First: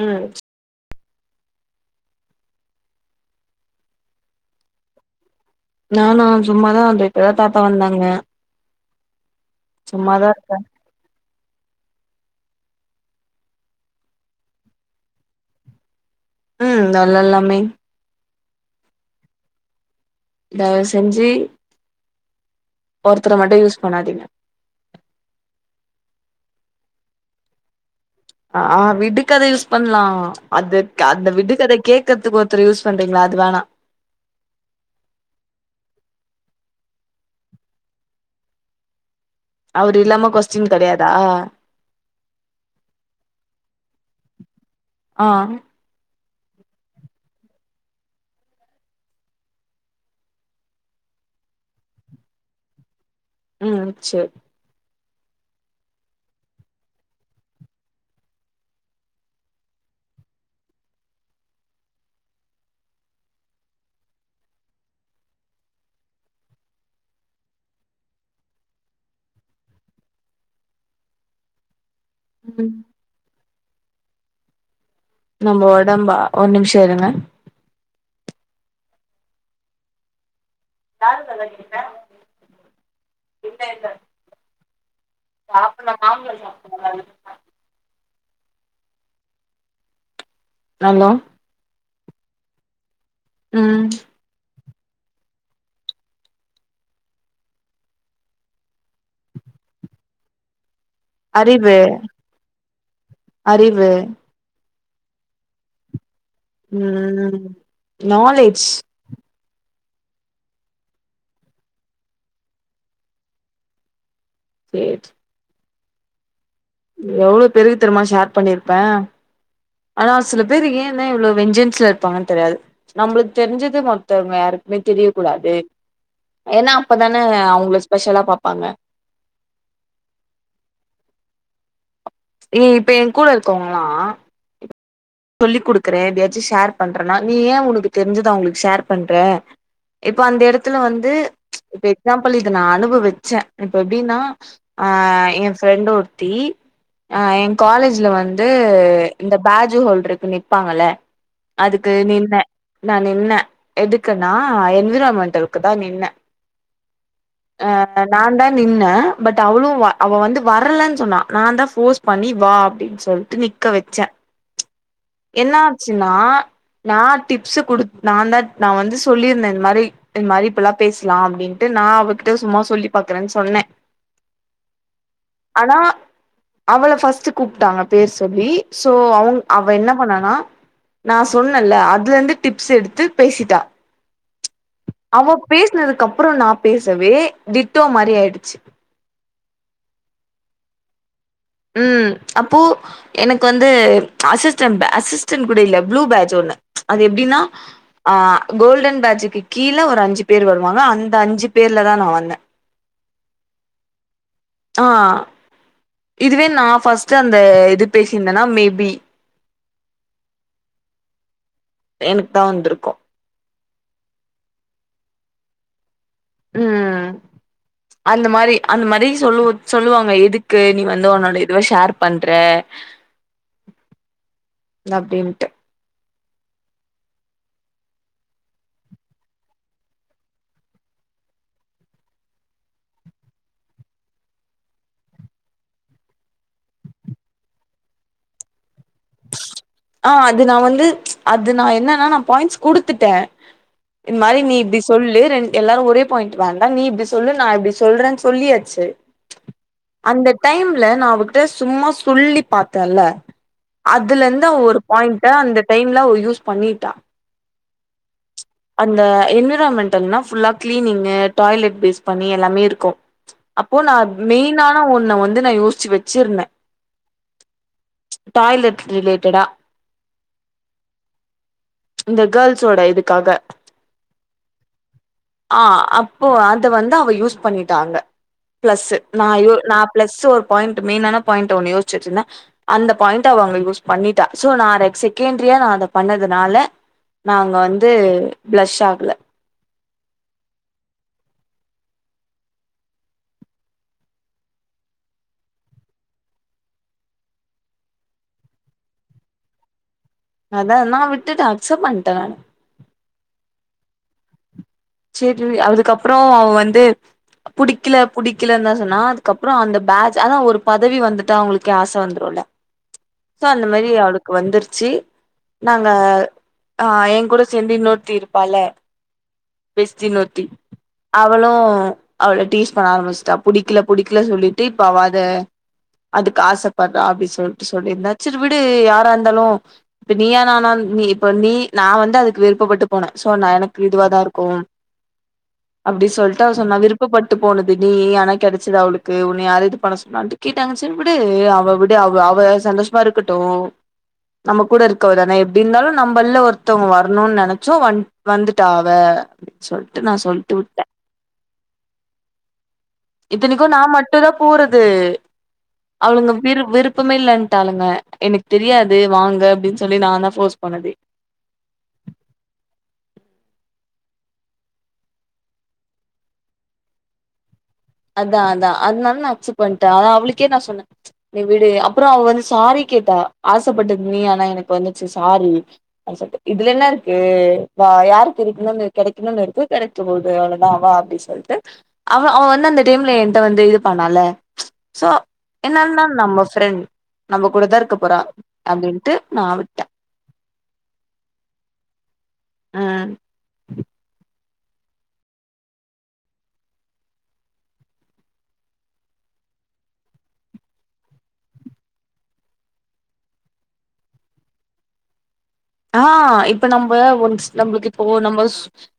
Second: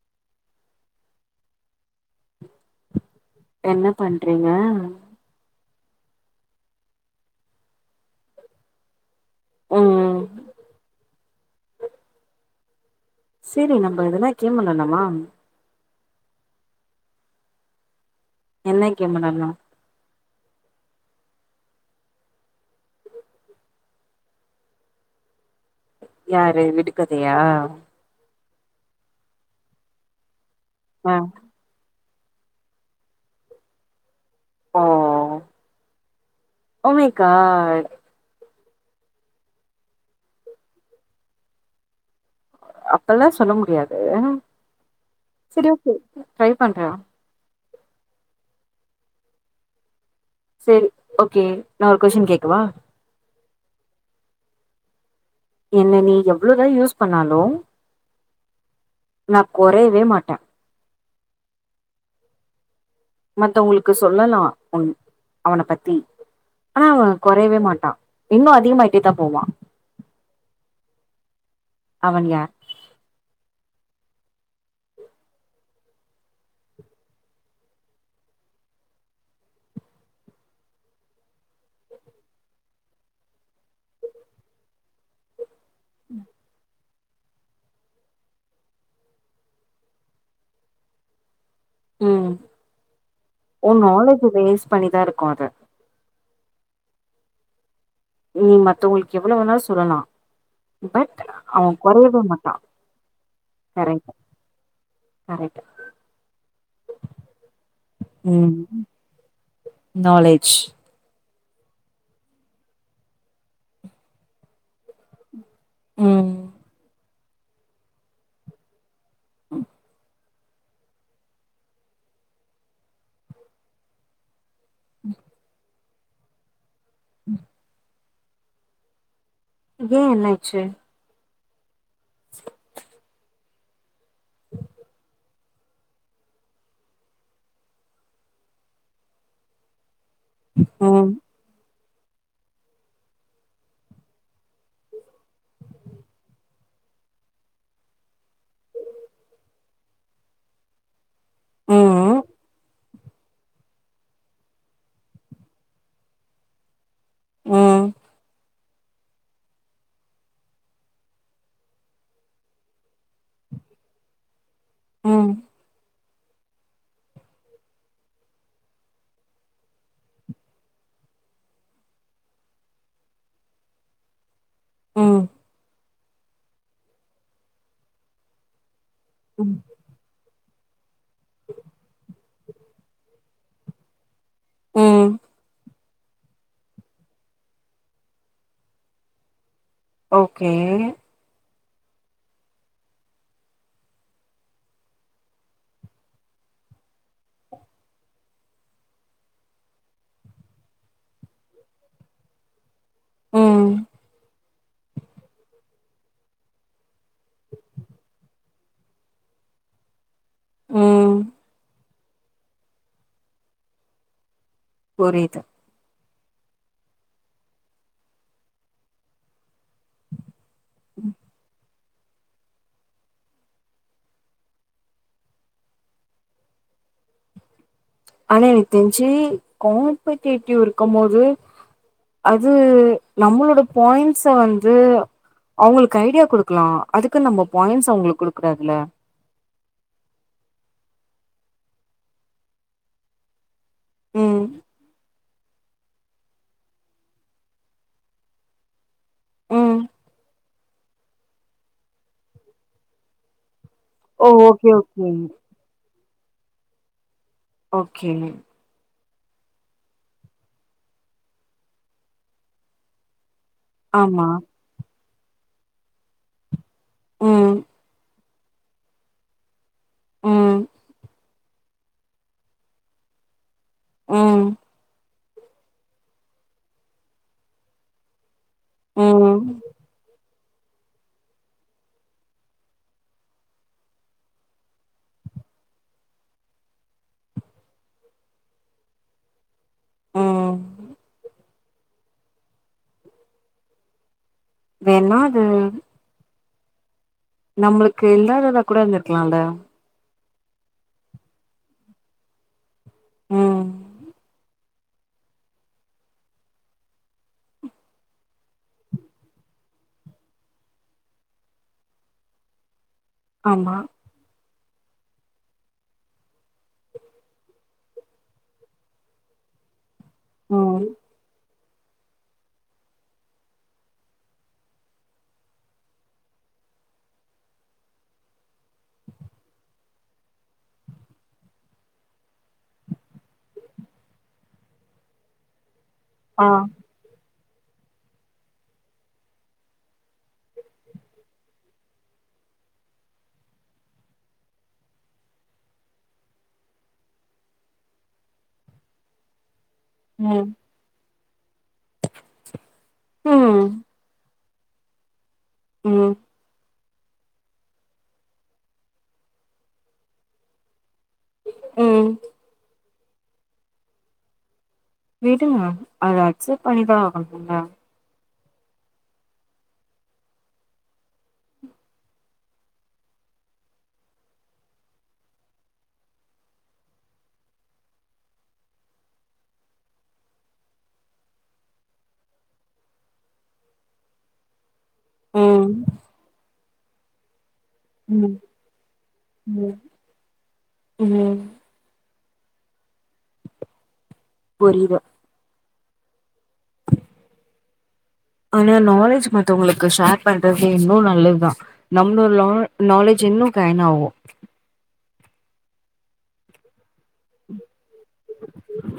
ம் என்ன பண்றீங்க நானா சும்மாதா அந்த இப்போதா தாத்தா வந்தாங்க ம் சும்மாதா இருக்கன் சரி நம்ம எதனா கேம் வெள்ளலாமா ம் தோ வெள்ளாலாமே என்ன கேம் வெள்ளானு தயவ செஞ்சி ஒருத்தர மட்டும் யூஸ் பண்ணாதீங்க யாரு விடுக்கதையா ஆ ஆ விடுக்கத யூஸ் பண்ணலாம் அதுக் ஆ அந்த விடுகதை கேக் கறத்துக்கு ஒருத்தர் யூஸ் பண்றீங்களா அது வேணா ஓ ஓ மை காட் அவரு இல்லாம கொஸ்டின் கெடையாதா அப்பல்லாம் சொல்ல முடியாது ஆ செரி ஓகே ட்ரை பண்ற செரி ஓகே நான் ஒரு கொஷின் கேக்கவா ம் செரி என்ன நீ எவ்ளோதா யூஸ் பண்ணாலும் நான் கொறைவே மாட்டன் மத்தவங்களுக்கு சொல்லலா உன் அவன பத்தி ஆனா அவன் கொறைவே மாட்டான் இன்னும் அதிகமாயிட்டேதான் போவான் அவன் யார் நம்ம உடம்பா ஒரு நிமிஷம் இருங்க யாருங்கத கேட்ட என்ன என்ன சாப்பிடலா நாங்க சாப்பிடல்ல ஹலோ ம் ஓ ம் நாளஜ் வேஸ் பண்ணிதா இருக்கு அது நீ மத்த உங்களுக்கு எவ்வளவு வேணா சொல்லலா பட் அறிவு அவன் குறையவே மாட்டா அறிவு நிறைய ஆய்ட்டா ம் ம் ம் நாலேஜ் நாலேஜ் வேத் ம் எவ்வளவு பெருக்கு தெரியுமா ஷேர் பண்ணியிருப்பே ம் ஆ சில பேர் ஏனே இவ்ளவு வெஞ்சன்ஸ்ல இருப்பாங்கன்னு தெரியாது நம்மளுக்கு தெரிஞ்சது மத்தவங்கயாரு மே தெரியகூடாது ஏனாப் இப்பதானே அவங்களஸ் ஸ்பெஷலா பாப்பாங்க ஏ என்னாச்சு இனி இப்ப என் கூட இருக்கோங்களா சொல்லி் கொடுக்குறே எதயாச்சு ஷேர் பண்றன்னா நீ ஏ உனக்கு தெரிஞ்சத அவங்களுக்கு ஷேர் பண்ற இப்ப அந்த எடத்துல ம் வந்து இப்ப எக்ஸாம்பிள் இத நா அனுபவி வச்சே இப்ப எப்டின்னா அ என் ஃப்ரெண்ட் ஒருத்தி அ என் காலேஜ்ல வந்து இந்த பேஜ் ஹோல் இதுக்கு நிப்பாங்கள அதுக்கு ம் நின்ன நா நின்னே எதுக்குன்னா என்விரான்மென்ட்ல்குதா நின்னே அ ம் நான்தா நின்ன பட் அவளும் அவ வந்து வரலன்னு சொன்னா நா தா ஃபோர்ஸ் பண்ணி வா அப்டின்னு சொல்லி நிக்க வச்சே ம் ம் என்னாச் ச்சுனா நா டிப்ஸ் குடுத் நா தா நா வந்து சொல்லியிருந்தே இந்த மாதிரி இந்த மாதிரி இப்பல்லா பேசலா அப்படின்ட்டு நா அவகிட்ட சும்மா சொல்லி பாக்குறேன்னு சொன்னே ம் ஆனா அவள பஸ்ட் கூப்பிட்டாங்க பேர் சொல்லி சோ அவுங் அவ் நானா நா சொன்னல்ல அதுல இருந்து டிப்ஸ் எடுத்து பேசிட்டா ம் அவ பேஸ் னதுக்கு அப்புற நா பேசவே டிட்டோ மாரி ஆய்டுச்சு ஓகே ம் அப்போ எனக்கு வந்து அசிஸ்டென்ட் அசிஸ்டன் கூட இல்ல ப்ளூ பேஞ் ஒண்ணு அது எப்படின்னா அ கோல்டன் பேஞ்சுக்கு கீழ ஒரு அஞ்சு பேர் வருவாங்க அந்த அஞ்சு பேர்லதா நா வந்தேன் ம் ஆ இதுவே நா பஸ் அந்த இது பேசிருந்தேன்னா மே பி ம் எனக்கு தா வந்துருக்கு புரியுது ம் அந்த மாரி அந்த மாரி சொல்லு சொல்லுவாங்க எதுக்கு நீ வந்து ஒன்னோட இதுவ ஷேர் பண்ற அப்டின்டு ஆனா எனக்கு தெரிஞ்சு காம்படேட்டிவ் இருக்கம் போது அது நம்மளோட பாயிண்ட்ஸ வந்து அவுங்களுக்கு ஐடியா குடுக்கலா அதுக்கு நம்ம பாயிண்ட்ஸ அவுங்களுக் குடுக்க கூடாதுல ஆ அது நா வந்து அது நா என்னன்னா நா பாயிண்ட்ஸ் குடுத்துட்டேன் இந் மாரி ம் நீ இப்டி சொல்லு ரெண் எல்லாரு ஒரே பாயிண்ட் வேண்டா நீ இப்டி சொல்லு நா இப்டி சொல்றேன்னு சொல்லியாச்சு ம் அந்த டைம்ல நா அவகிட்ட சும்மா சொல்லி பாத்தேன்ல அதுல ஓ இருந்து அவ ஓகே ஒரு ஓகே பாயிண்ட் அந்த டைம்ல அவ யூஸ் பண்ணிட்டா ஓகே அந்த என்விராய்மெண்டல்னா ஃபுல்லா கிளீனிங்கு டாய்லெட் பேஸ் பண்ணி எல்லாமே இருக்கும் அப்போ நா ஆமா மெய்னான ஒன் உன்ன வந்து நா யோசிச்சு வச்சுருந்தேன் ம் டாய்லெட் ரிலேட்டடா ம் இந்த கேர்ள்ஸ் சோட இதுக்காக ம் ஆ அப்போ அத வந்து அவ யூஸ் பண்ணிட்டா அங்க பிளஸ் நா யோ ம், நா பிளஸ் ஓ பாயிண்ட் மெயினான பாயண்ட் ஒன்னு யோசுச்சு வச்சுந்தே அந்த பாயிண்ட்ட அவ அங்க‌ யூஸ் பண்ணிட்டா சோ நா ர செகண்ட்ரியா நா அத பண்ணதுனால நா அங்க வந்து பிளஷ் ஆகல ம். வேண்ணா அது நம்மளுக்கு இல்லாததா கூட இருந்துருக்கலால்ல அதா நா விட்டுடே அச்செப்ட் பண்டே நானு ம் சேரி அதுக்கப்றொ அவ வந்து புடிக்கல புடிக்கலன்தா சொன்னா அதுக்கப்புறொ அந்த பேட்ஜ் அதா ஒரு பதவி வந்துட்டா அவுங்களுக்கே ஆச வந்துருல்ல சோ அந்த ஆமா. மாரி அவளுக்கு வந்துரு ச்சு நாங்க ஆ எ கூட சேந்து இன்னொருத்தி இருப்பால பெஸ்டின் ஒருத்தி ம். அவளு அவள டீஸ் பண்ண ஆரம்பிச்ட்டா புடிக்கல புடிக்கல சொல்லிட்டு இப்ப அவ அத அதுக்கு ஆசப்பர்றா அப்டி சொல்ட்டு சொல்லிருந்தா செரி விடு யாரா இருந்தாலு இப்ப நீயா நானா நீ இப்ப நீ நா வந்து அதுக்கு விருப்பப்பட்டு போனே சோ நா எனக்கு இதுவா தா இரு க்கும் அப்டி சொல்ட்டு ஆ. அவ சொன்னா விருப்பப்பட் டு போனது நீ ஆனா கெடச்சது அவளுக்கு உன்ன யாரு இது பண்ண சொன்னான்ட்டு கேட்டாங்க செரி விடு அவ விடு அவ அவ சந்தோஷமா இருக்கட்டு நம்ம கூட இருக்கவ தானெ எப்டி இருந்தாலு நம்பள்ல ஒருத்தவ்ங்க வரணுன் நெனச்சோ வன் வந்துட்டா அவ [inaudible] சொல்ட்டு நா ம். சொல்ட்டு விட்டே ம். இத்தனைக்கு நா மட்டு தா போறது ம். அவங்க விரு விரு பமே இல்லன்ட்டாளுங்க எனக் தெரியாது வாங்க அப்டின் சொல்லி நாந்தா ஃபோர்ஸ் பண்ணதே ம் விடுங்க அத அக்செப்ட் பண்ணிதா ஆகனுல்ல அதா அதா அத்னால நா அக்சப்ட் பண்ட்டே அதா அவளுக்கே நா சொன்னே நீ விடு அப்றொ அவ வந்து சாரி கேட்டா ஆசப்பட்டது நீ ஆனா எனக்கு வந்துச்சு சாரி அடி சொல்ட்டு இதுலென்னருக்கு வா யாருக்கு இருக்கணுன் கெடைக்கன் இருக்கொ கெடைக்கபோது அவ்ளதா வா அப்டி சொல்ட்டு அவ அவ வந்து அந்த டைம்ல ஏன்ட்ட வந்து இது பண்ணால சோ ம். என்ன இருந்தாலு நம்ம ஃப்ரண்ட் நம்ப கூடதா இருக்க போறா ம். அப்டின்ட்டு நா ம். விட்டே ம். ஆ புரியிது ஆனா நாலேஜ் மத்தவுங்களுக்கு ஷேர் பண்றது இன்னு நல்லதுதா நம்மளோ லா நாலேஜ் இன்னு கைன் ஆவு ஆ இப்ப நம் ப ஒன்ஸ் நம்ளுக்கு இப்போ நம்ம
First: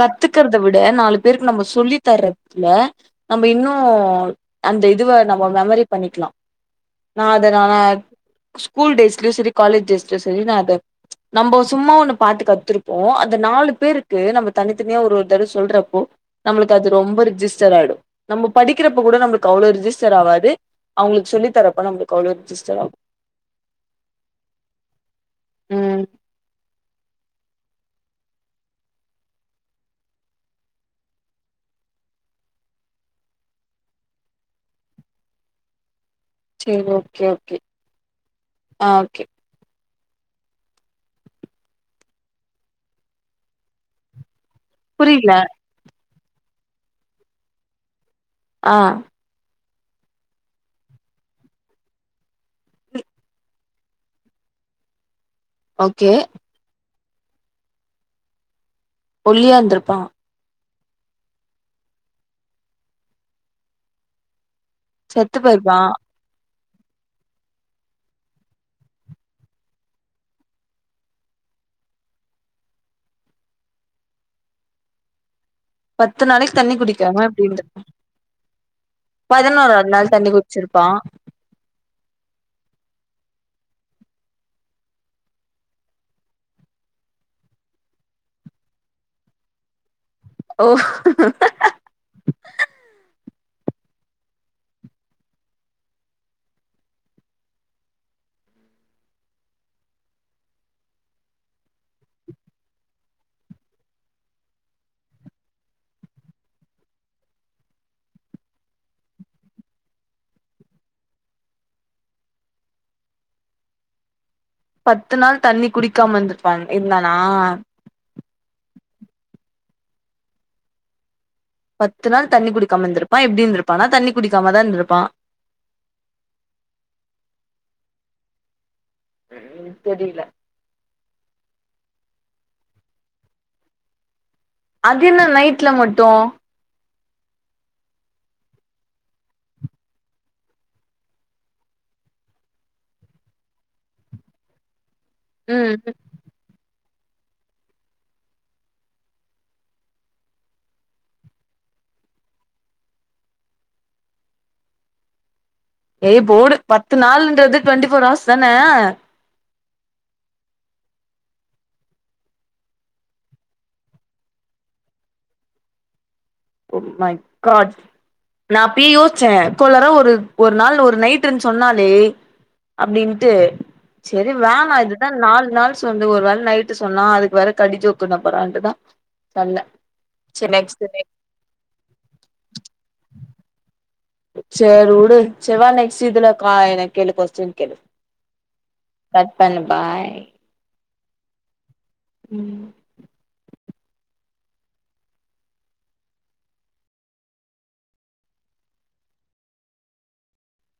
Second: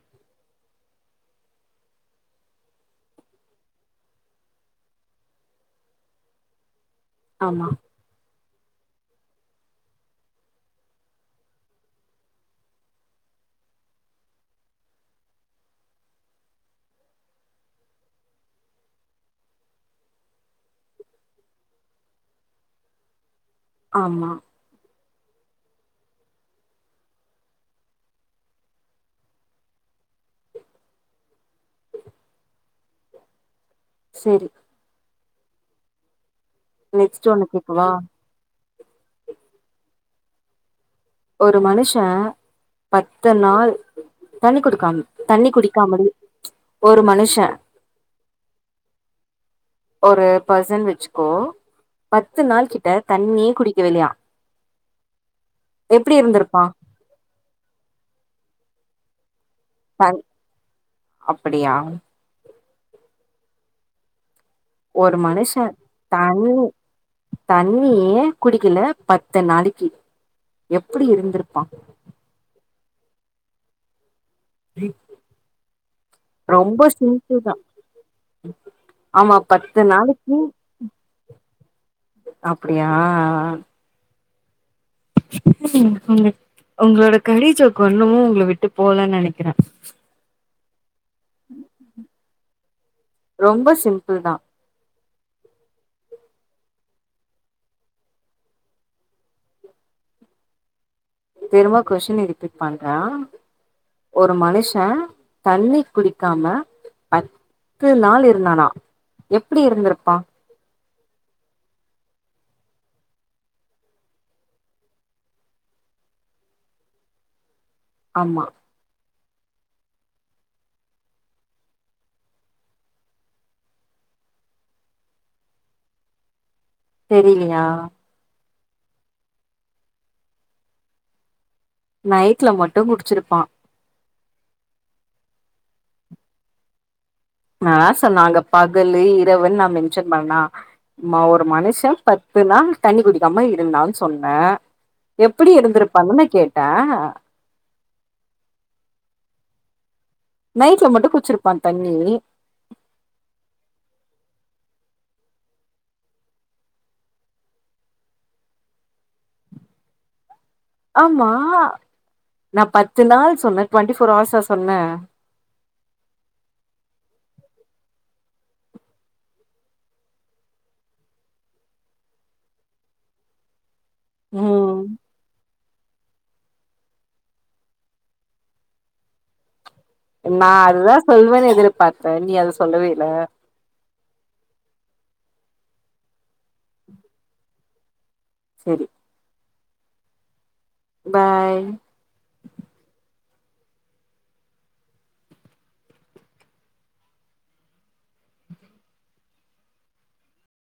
கத்துக்க ற்த விட நாலு பேருக்கு நம்ம சொல்லி தர்றதுல நம்ப இன்னு அந்த இதுவ நம்ம மெமரி பண்ணிக்லா நா அத ஆமா, நானா ஸ்கூல் டேஸ்லயும் செரி காலேஜ் டேஸ்லயும் செரி நான் அத நம்போ சும்மா ஒண்ணு பாத்து கத்துருப்போம் அந்த நாலு பேருக்கு நம்ப தனித்தனியா ஒரு ஒரு தடவ சொல்றப்போ நம்மளுக்கு அது ரொம்ப ரிஜிஸ்டர் ஆயிடும் நம்ம படிக்கிறப்போ கூட நம்மளுக்கு அவ்வளவு ரிஜிஸ்டர் ஆவாது அவுங்களுக்கு சொல்லி தர அப்ப நம்மளுக்கு அவ்ளோ ரிஜிஸ்டர் ஆகும் ஆமா ம் செரி சேரி ஓகே நெக்ஸ்ட்டு ஒண்ணு ஓகே கேக்கவா ஆ ஓகே ஒரு மனுஷன் பத்து நாள் தண்ணி குடுக்காம புரில தண்ணி குடிக்காமலே ஒரு மனுஷன் ஆ ஒரு பர்சன் வச்சிக்கோ பத்து நாள் கிட்ட தண்ணி குடிக்கவில்லயா ஓகே எப்டி இருந்திருப்பான் ஒல்லியாந்திருப்பான் அப்டியா ஒரு செத்து மனுஷன் போயிருப்பா தண்ணி தண்ணியே குடிக்கல பத்து நாளிக்கி எப்டி இருந்திருப்பான் பத்து நாளைக்கு தண்ணி ரொம்ப குடிக்காம சிம்பிள் எப்டி தா இருந்திருப்பா ஆமா பத்து பதினொராவது நாள் தண்ணி நாளைக்கு குடிச்சிருப்பான் ஆ ம் உங்க உங்களோட கடிச்ஜோக்கு ஒண்ணுமும் ஒங்கள விட்டு போலன்னு நெனைக்கிறே ஓ ரொம்ப சிம்பிள் தான் திரும்ப கொஷின ரிப்பீட் பண்ற ஒரு மனுஷன் தண்ணி குடிக்காம பத்து நாள் இருந்தானா எப்டி இருந்திருப்பான் பத்து நாள் தண்ணி குடிக்காம இருந்துப்பா இருந்தானா ஆமா பத்து நாள் தண்ணி குடிக்காம இருந்திருப்பான் எப்டி இருந்திருப்பானா தண்ணி குடிக்காமாதான் இருந்திருப்பான் தெரியிலையா ம் உ தெரியில நைட்ல மட்டும் குடிச்சிருப்பான் அது என்ன நைட்ல மட்டும் நாதா சொன்ன அங்க பகலு இரவுன் நான் மென்ஷன் பண்ணா ஒரு மனுஷன் பத்து நாள் தண்ணி குடிக்காம இருந்தான் சொன்னன் எப்டி ம் இருந்திருப்பானுதான கேட்டன் [inaudible] நைட்ல மட்டும் குச்சிருப்பான் தண்ணி ஏய் போடு பத்து நாள் இன்றது டொண்ட்டி ஃபோர் ஹவர்ஸ் தான ஆமா நான் பத்து நாள் சொன்னே டொண்ட்டி ஃபோர் ஹவர்ஸா சொன்ன ஓ மை காட் நா அப்பியே யோசிச்சேன் குள்ளர ஒரு ஒரு நாள் ஒரு நைட்டுன் சொன்னாலே அப்பிடின்ட்டு சேரி வேணா ம் இதுதா நால் நாள் வந்து ஒரு வேளை நைட்டு சொன்னா அதுக்கு வேற கடிஜோக் குன்ன போறான்டுதா சொல்ல நா அதுதா சொல்வேன் எதிர்ப் பாக்ற நீ அத சொல்லவே இல்ல சேரிவுடு செரிவா நெக்ஸ்ட் இதுல கா எனக் கேளு கொஸ்டின் கேளு சேரி பன் பாய் பாய் ம்